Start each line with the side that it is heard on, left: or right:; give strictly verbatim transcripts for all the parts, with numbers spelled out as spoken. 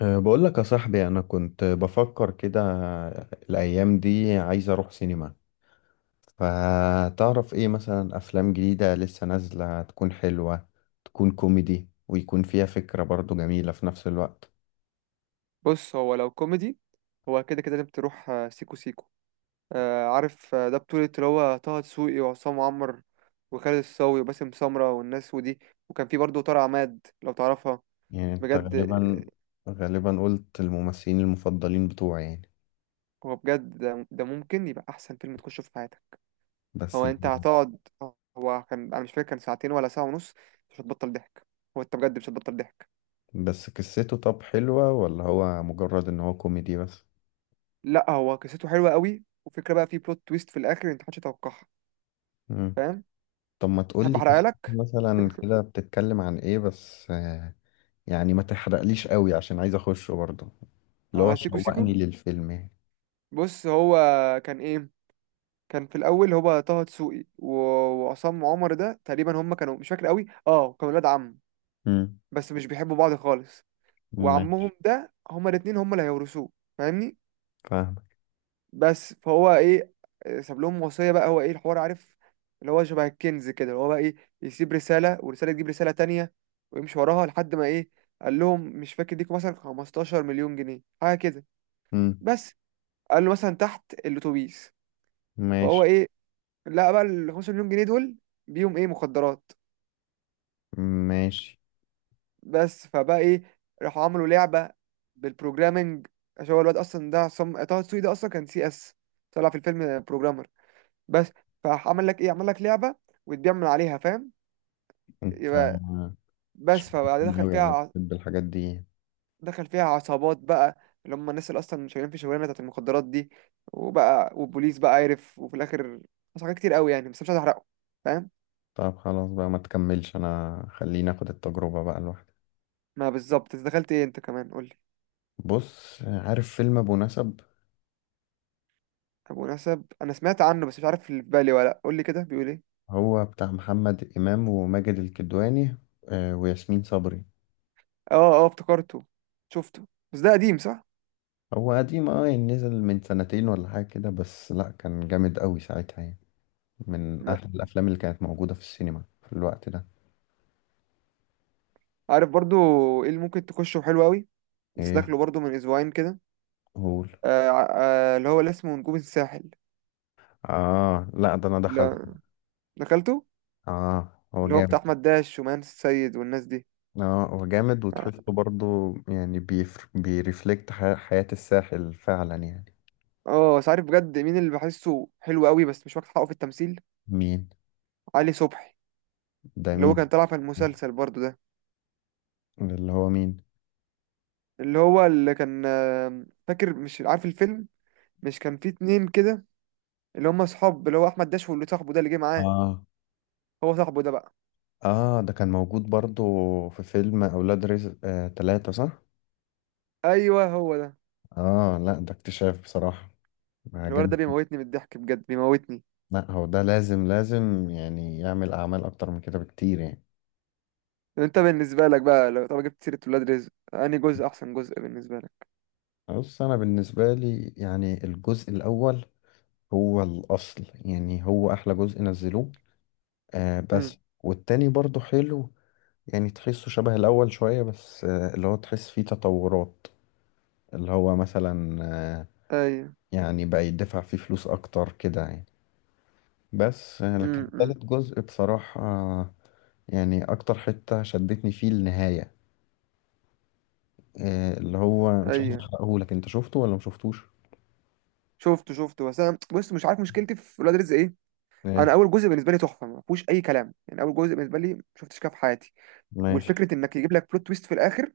left: أه، بقول لك يا صاحبي، انا كنت بفكر كده الايام دي عايز اروح سينما. فتعرف ايه مثلا افلام جديدة لسه نازلة تكون حلوة، تكون كوميدي ويكون فيها فكرة برضو جميلة في نفس الوقت؟
right: بص، هو لو كوميدي هو كده كده لازم تروح آه، سيكو سيكو. آه، عارف، آه، ده بطولة اللي هو طه دسوقي وعصام عمر وخالد الصاوي وباسم سمرة والناس ودي، وكان في برضه طارق عماد لو تعرفها.
left: يعني انت
right: بجد
left: غالبا
right: آه،
left: غالبا قلت الممثلين المفضلين بتوعي يعني.
right: هو بجد ده ده ممكن يبقى أحسن فيلم تخشه في حياتك.
left: بس
right: هو
left: ال...
right: أنت هتقعد، هو كان أنا مش فاكر كان ساعتين ولا ساعة ونص. مش هتبطل ضحك، هو أنت بجد مش هتبطل ضحك.
left: بس قصته طب حلوة ولا هو مجرد ان هو كوميدي بس؟
right: لأ هو قصته حلوة قوي، وفكرة بقى في بلوت تويست في الآخر أنت محدش يتوقعها.
left: مم.
right: فاهم؟
left: طب ما
right: تحب
left: تقولي
right: أحرقها
left: قصته
right: لك؟
left: مثلا كده بتتكلم عن ايه بس. يعني ما تحرقليش قوي عشان عايز اخشه برضه، اللي هو
right: على سيكو سيكو،
left: شوقني للفيلم يعني.
right: بص هو كان ايه، كان في الاول هو طه دسوقي و- وعصام عمر، ده تقريبا هم كانوا مش فاكر قوي، اه كانوا ولاد عم
left: امم.
right: بس مش بيحبوا بعض خالص، وعمهم
left: ماشي.
right: ده هما الاتنين هما اللي هيورثوه. فاهمني؟
left: فاهمك.
right: بس فهو ايه، ساب لهم وصية بقى، هو ايه الحوار عارف، اللي هو شبه الكنز كده، اللي هو بقى ايه، يسيب رسالة والرسالة تجيب رسالة تانية ويمشي وراها لحد ما ايه، قال لهم مش فاكر ليكوا مثلا خمستاشر مليون جنيه مليون جنيه حاجة كده،
left: امم.
right: بس قال له مثلا تحت الاتوبيس. فهو
left: ماشي.
right: ايه، لا بقى ال خمسة مليون جنيه مليون جنيه دول بيهم ايه، مخدرات.
left: ماشي.
right: بس فبقى ايه، راحوا عملوا لعبة بالبروجرامنج، عشان هو الواد اصلا ده عصام طه دسوقي ده اصلا كان سي اس، طلع في الفيلم بروجرامر. بس فعمل لك ايه، عمل لك لعبة وتبيع من عليها، فاهم؟
left: انت
right: يبقى
left: أنت
right: بس فبعد
left: شوقتني
right: دخل
left: قوي،
right: فيها
left: انا
right: ع-
left: بحب الحاجات دي.
right: دخل فيها عصابات بقى، اللي هم الناس اللي اصلا شغالين في الشغلانه بتاعت المخدرات دي، وبقى والبوليس بقى عارف، وفي الاخر حصل حاجات كتير قوي يعني، بس مش عايز احرقه، فاهم.
left: طب خلاص بقى ما تكملش، انا خليني اخد التجربة بقى لوحدي.
right: ما بالظبط انت دخلت ايه، انت كمان قول لي.
left: بص، عارف فيلم ابو نسب؟
right: طب مناسب، انا سمعت عنه بس مش عارف اللي في بالي ولا لأ، قول لي كده بيقول ايه.
left: هو بتاع محمد امام وماجد الكدواني آه، وياسمين صبري.
right: اه اه افتكرته، شفته بس ده قديم صح.
left: هو قديم اه يعني نزل من سنتين ولا حاجة كده، بس لا كان جامد قوي ساعتها يعني، من
right: ما
left: أحلى الأفلام اللي كانت موجودة في السينما في الوقت ده.
right: عارف برضو ايه اللي ممكن تخشه حلو قوي، بس
left: إيه؟
right: داخله برضو من اسبوعين كده،
left: قول.
right: آه ع- آه اللي هو اللي اسمه نجوم الساحل،
left: آه، لا ده أنا دخلت.
right: اللي دخلته،
left: آه، هو
right: اللي هو
left: جامد.
right: بتاع احمد داش ومان السيد والناس دي.
left: آه، هو جامد
right: اه،
left: وتحسه برضه يعني بيفر... بيرفلكت ح... حياة الساحل فعلا يعني.
right: آه، بس عارف بجد مين اللي بحسه حلو قوي بس مش واخد حقه في التمثيل؟
left: مين
right: علي صبحي،
left: ده؟
right: اللي هو كان
left: مين؟
right: طالع في المسلسل برضو ده،
left: اللي هو مين؟
right: اللي هو اللي كان آه، فاكر مش عارف الفيلم، مش كان فيه اتنين كده، اللي هم اصحاب اللي هو احمد داش، واللي صاحبه ده اللي جه معاه.
left: آه.
right: هو صاحبه ده بقى.
left: آه، ده كان موجود برضه في فيلم أولاد رزق آه تلاتة، صح؟
right: ايوه هو ده،
left: آه، لا ده اكتشاف بصراحة،
right: الولد
left: عجبني.
right: ده بيموتني من الضحك بجد بيموتني.
left: لا هو ده لازم لازم يعني يعمل أعمال أكتر من كده بكتير يعني.
right: انت بالنسبه لك بقى لو طب جبت سيره ولاد رزق انهي جزء احسن جزء بالنسبه لك؟
left: بص، انا بالنسبه لي يعني الجزء الاول هو الاصل، يعني هو احلى جزء نزلوه. آه
right: امم.
left: بس والتاني برضو حلو، يعني تحسه شبه الاول شويه، بس آه اللي هو تحس فيه تطورات، اللي هو مثلا، آه
right: ايوه.
left: يعني بقى يدفع فيه فلوس اكتر كده يعني. بس آه لكن
right: امم.
left: تالت جزء بصراحه آه يعني اكتر حته شدتني فيه النهايه. آه اللي هو مش عايز
right: ايوه،
left: احرقهولك، انت شفته ولا مشفتوش؟
right: شفته شفته بس انا بص مش عارف مشكلتي في ولاد رزق ايه.
left: آه،
right: انا اول جزء بالنسبه لي تحفه، ما فيهوش اي كلام، يعني اول جزء بالنسبه لي ما شفتش كده في حياتي.
left: ماشي.
right: والفكره انك يجيب لك بلوت تويست في الاخر،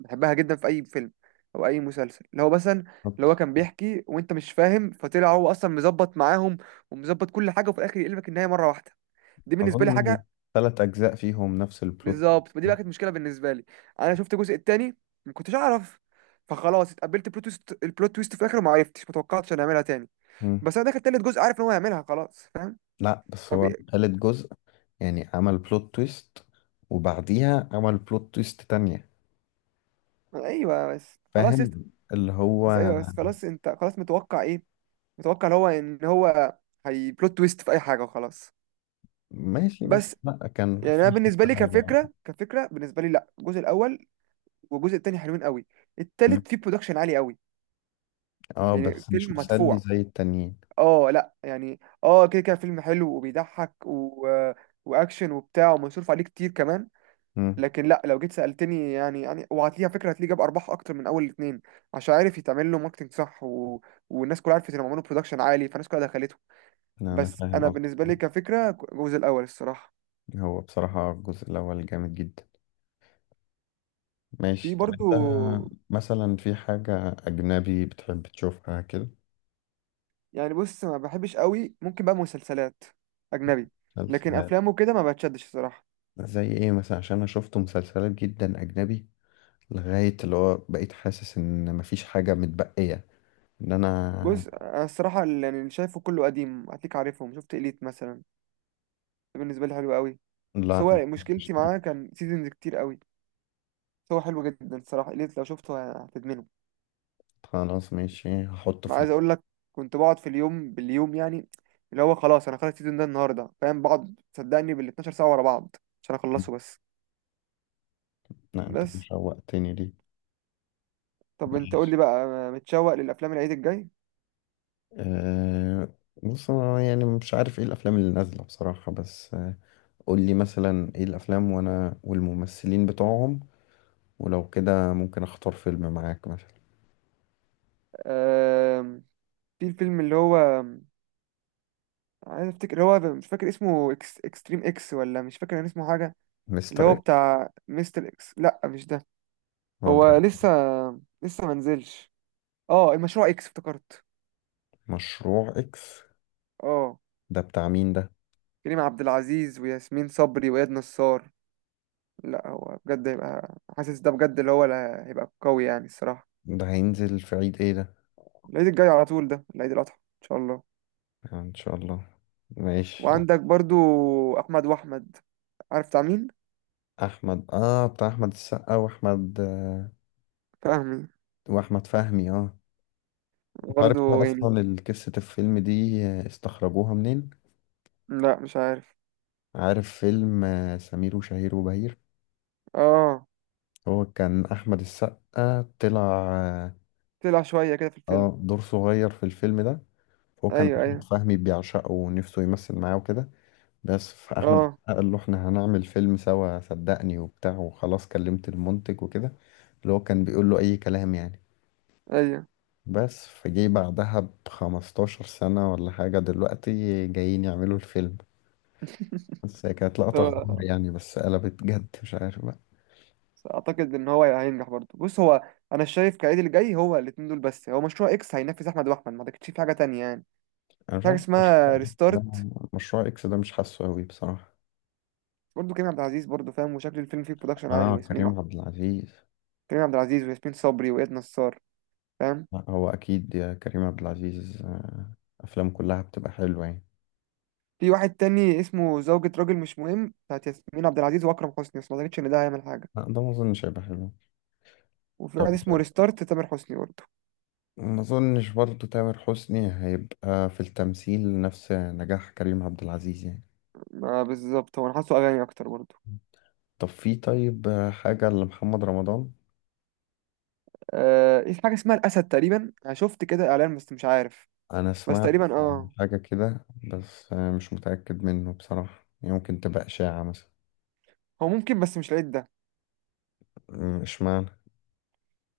right: بحبها جدا في اي فيلم او اي مسلسل، اللي هو مثلا، اللي هو كان بيحكي وانت مش فاهم، فطلع هو اصلا مظبط معاهم ومظبط كل حاجه، وفي الاخر يقلبك النهايه مره واحده، دي بالنسبه لي
left: أظن
right: حاجه.
left: ثلاث أجزاء فيهم نفس البلوت.
right: بالظبط، ما دي بقى كانت مشكله بالنسبه لي، انا شفت الجزء التاني ما كنتش اعرف، فخلاص اتقبلت البلوت تويست، البلوت تويست في الاخر وما عرفتش ما توقعتش انا هعملها تاني.
left: مم.
right: بس انا داخل تالت جزء عارف ان هو هيعملها خلاص، فاهم.
left: لا بس
right: طب
left: هو
right: إيه؟
left: تالت جزء يعني عمل بلوت تويست وبعديها عمل بلوت تويست تانية.
right: ايوه بس خلاص يست...
left: فاهم اللي هو.
right: بس ايوه بس خلاص، انت خلاص متوقع ايه، متوقع اللي هو ان هو هي بلوت تويست في اي حاجه وخلاص.
left: ماشي بس
right: بس
left: لا كان
right: يعني انا
left: في
right: بالنسبه
left: فكرة
right: لي
left: حلوة.
right: كفكره، كفكره بالنسبه لي لا الجزء الاول والجزء التاني حلوين قوي،
left: مم.
right: التالت فيه برودكشن عالي قوي،
left: اه
right: يعني
left: بس مش
right: فيلم
left: مسلي
right: مدفوع.
left: زي التانيين.
right: اه لا يعني اه كده كده فيلم حلو وبيضحك و... واكشن وبتاع، ومصروف عليه كتير كمان.
left: مم.
right: لكن لا لو جيت سالتني يعني، يعني وهتلاقيها فكره هتلاقيه جاب ارباح اكتر من اول الاثنين، عشان عارف يتعمل له ماركتنج صح و... والناس كلها عرفت انهم عملوا برودكشن عالي فالناس كلها دخلته.
left: لا أنا
right: بس
left: فاهم
right: انا
left: قصدي.
right: بالنسبه لي كفكره، الجزء الاول الصراحه.
left: هو بصراحة الجزء الأول جامد جدا.
right: في
left: ماشي. طب
right: برضو،
left: أنت مثلا في حاجة أجنبي بتحب تشوفها كده؟
right: يعني بص ما بحبش قوي، ممكن بقى مسلسلات اجنبي، لكن
left: مسلسلات؟
right: افلامه كده ما بتشدش الصراحه.
left: زي ايه مثلا؟ عشان انا شفت مسلسلات جدا اجنبي لغاية اللي هو بقيت حاسس ان مفيش حاجة متبقية، ان انا.
right: بص أنا الصراحه اللي يعني اللي شايفه كله قديم، هتلاقيك عارفهم، شفت إليت مثلا ده بالنسبه لي حلو قوي، بس
left: لا،
right: هو
left: مفيش
right: مشكلتي
left: دي.
right: معاه كان سيزونز كتير قوي. بس هو حلو جدا الصراحه، إليت لو شفته هتدمنه،
left: خلاص، ماشي هحطه
right: ما
left: في
right: عايز
left: ال-
right: اقول لك كنت بقعد في اليوم باليوم يعني، اللي هو خلاص انا خلاص السيزون ده النهارده فاهم، بقعد صدقني بال اثنا عشر ساعة ساعه ورا بعض عشان اخلصه بس.
left: لا انت كده
right: بس
left: شوقتني ليه.
right: طب انت قول
left: ماشي.
right: لي بقى، متشوق للافلام العيد الجاي؟
left: أه، بص انا يعني مش عارف ايه الافلام اللي نازلة بصراحة، بس آه، قول لي مثلا ايه الافلام وانا والممثلين بتوعهم، ولو كده ممكن اختار فيلم معاك مثلا.
right: أه، في الفيلم اللي هو عايز افتكر، اللي هو مش فاكر اسمه، إكس... اكستريم اكس ولا مش فاكر كان اسمه حاجه، اللي
left: مستر
right: هو
left: اكس؟
right: بتاع مستر اكس، لا مش ده،
left: هو
right: هو
left: ده.
right: لسه، لسه ما نزلش. اه المشروع اكس افتكرت.
left: مشروع اكس
right: اه،
left: ده بتاع مين ده؟
right: كريم عبد العزيز وياسمين صبري واياد نصار. لا هو بجد هيبقى حاسس ده بجد، اللي هو اللي هيبقى قوي يعني الصراحه.
left: ده هينزل في عيد ايه ده؟
right: العيد الجاي على طول، ده العيد الاضحى ان شاء الله.
left: آه، ان شاء الله. ماشي.
right: وعندك برضو احمد واحمد، عارف بتاع مين؟
left: احمد، اه بتاع احمد السقا واحمد آه،
right: فاهمي،
left: واحمد فهمي اه انت عارف ده
right: برضو يعني.
left: اصلا ال- قصة الفيلم دي آه، استخرجوها منين؟
right: لا مش عارف.
left: عارف فيلم آه، سمير وشهير وبهير؟
right: اه
left: هو كان احمد السقا طلع اه
right: طلع شوية كده في الفيلم.
left: آه، دور صغير في الفيلم ده. هو كان
right: أيوه
left: احمد
right: أيوه.
left: فهمي بيعشقه ونفسه يمثل معاه وكده، بس فاحمد
right: أه.
left: السقا قال له احنا هنعمل فيلم سوا صدقني وبتاع، وخلاص كلمت المنتج وكده، اللي هو كان بيقول له أي كلام يعني.
right: أيوه.
left: بس فجي بعدها بخمستاشر سنة ولا حاجة، دلوقتي جايين يعملوا الفيلم. بس هي كانت لقطة غدار
right: هو
left: يعني، بس قلبت جد مش عارف بقى.
right: أعتقد إن هو هينجح برضه. بص هو، أنا شايف كعيد اللي جاي هو الاتنين دول بس، هو مشروع إكس هينافس أحمد وأحمد، ما أعتقدش في حاجة تانية يعني.
left: أنا مش
right: في حاجة
left: عارف مشروع.
right: اسمها
left: ده
right: ريستارت،
left: مشروع إكس ده مش حاسه أوي بصراحة.
right: برضه كريم عبد العزيز، برضه فاهم، وشكل الفيلم فيه برودكشن عالي،
left: آه،
right: وياسمين،
left: كريم عبد العزيز.
right: كريم عبد العزيز وياسمين صبري وإياد نصار، فاهم.
left: لا هو أكيد يا كريم عبد العزيز آه، أفلام كلها بتبقى حلوة يعني.
right: في واحد تاني اسمه زوجة راجل مش مهم، بتاعت ياسمين عبد العزيز وأكرم حسني، بس ما أعتقدش إن ده هيعمل حاجة.
left: لا ده ما أظنش هيبقى حلو.
right: وفي
left: طب
right: واحد اسمه ريستارت تامر حسني برضه،
left: ما أظنش برضه تامر حسني هيبقى في التمثيل نفس نجاح كريم عبد العزيز يعني.
right: ما بالظبط هو أنا حاسه أغاني أكتر برضه.
left: طب في طيب آه، حاجة لمحمد رمضان؟
right: آه، في حاجة اسمها الأسد تقريبا، أنا شفت كده إعلان بس مش عارف،
left: أنا
right: بس
left: سمعت
right: تقريبا اه.
left: حاجة كده، بس آه، مش متأكد منه بصراحة، يمكن تبقى إشاعة مثلا.
right: هو ممكن، بس مش العيد ده،
left: م- إشمعنى؟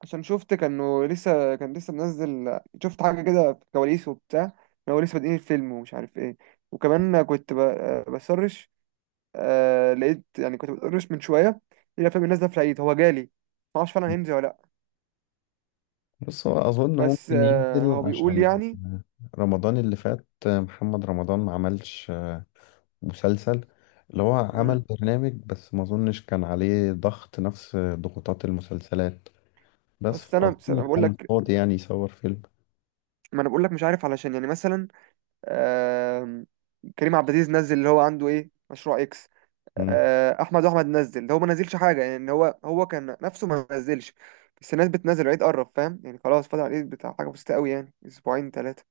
right: عشان شفت كانه لسه، كان لسه منزل، شفت حاجة كده في الكواليس وبتاع، إن هو لسه بادئين الفيلم ومش عارف ايه. وكمان كنت ب- آه، بسرش، آه لقيت، يعني كنت بسرش من شوية إيه الأفلام اللي نازلة في العيد، هو جالي، معرفش فعلا هينزل ولا لأ.
left: بص، هو أظن
right: بس
left: ممكن
right: آه
left: ينزل
right: هو بيقول
left: عشان
right: يعني.
left: رمضان اللي فات آه، محمد رمضان ما عملش آه، مسلسل. اللي هو عمل
right: مم.
left: برنامج بس ما أظنش كان عليه ضغط نفس ضغوطات المسلسلات، بس
right: بس أنا بس
left: أظن
right: أنا بقول
left: كان
right: لك،
left: فاضي يعني يصور فيلم.
right: ما أنا بقول لك مش عارف، علشان يعني مثلا آم، كريم عبد العزيز نزل اللي هو عنده ايه، مشروع اكس، آه، احمد احمد نزل، ده هو ما نزلش حاجه يعني، إن هو هو كان نفسه ما نزلش، بس الناس بتنزل العيد قرب فاهم يعني، خلاص فاضل على العيد بتاع حاجه بسيطه قوي يعني اسبوعين ثلاثه.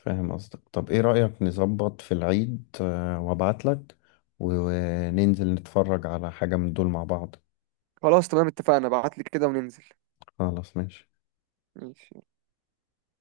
left: فاهم قصدك. طب ايه رأيك نظبط في العيد آه، وابعتلك وننزل نتفرج على حاجة من دول مع بعض؟
right: خلاص تمام اتفقنا، ابعت لي كده وننزل.
left: خلاص ماشي.
right: ماشي.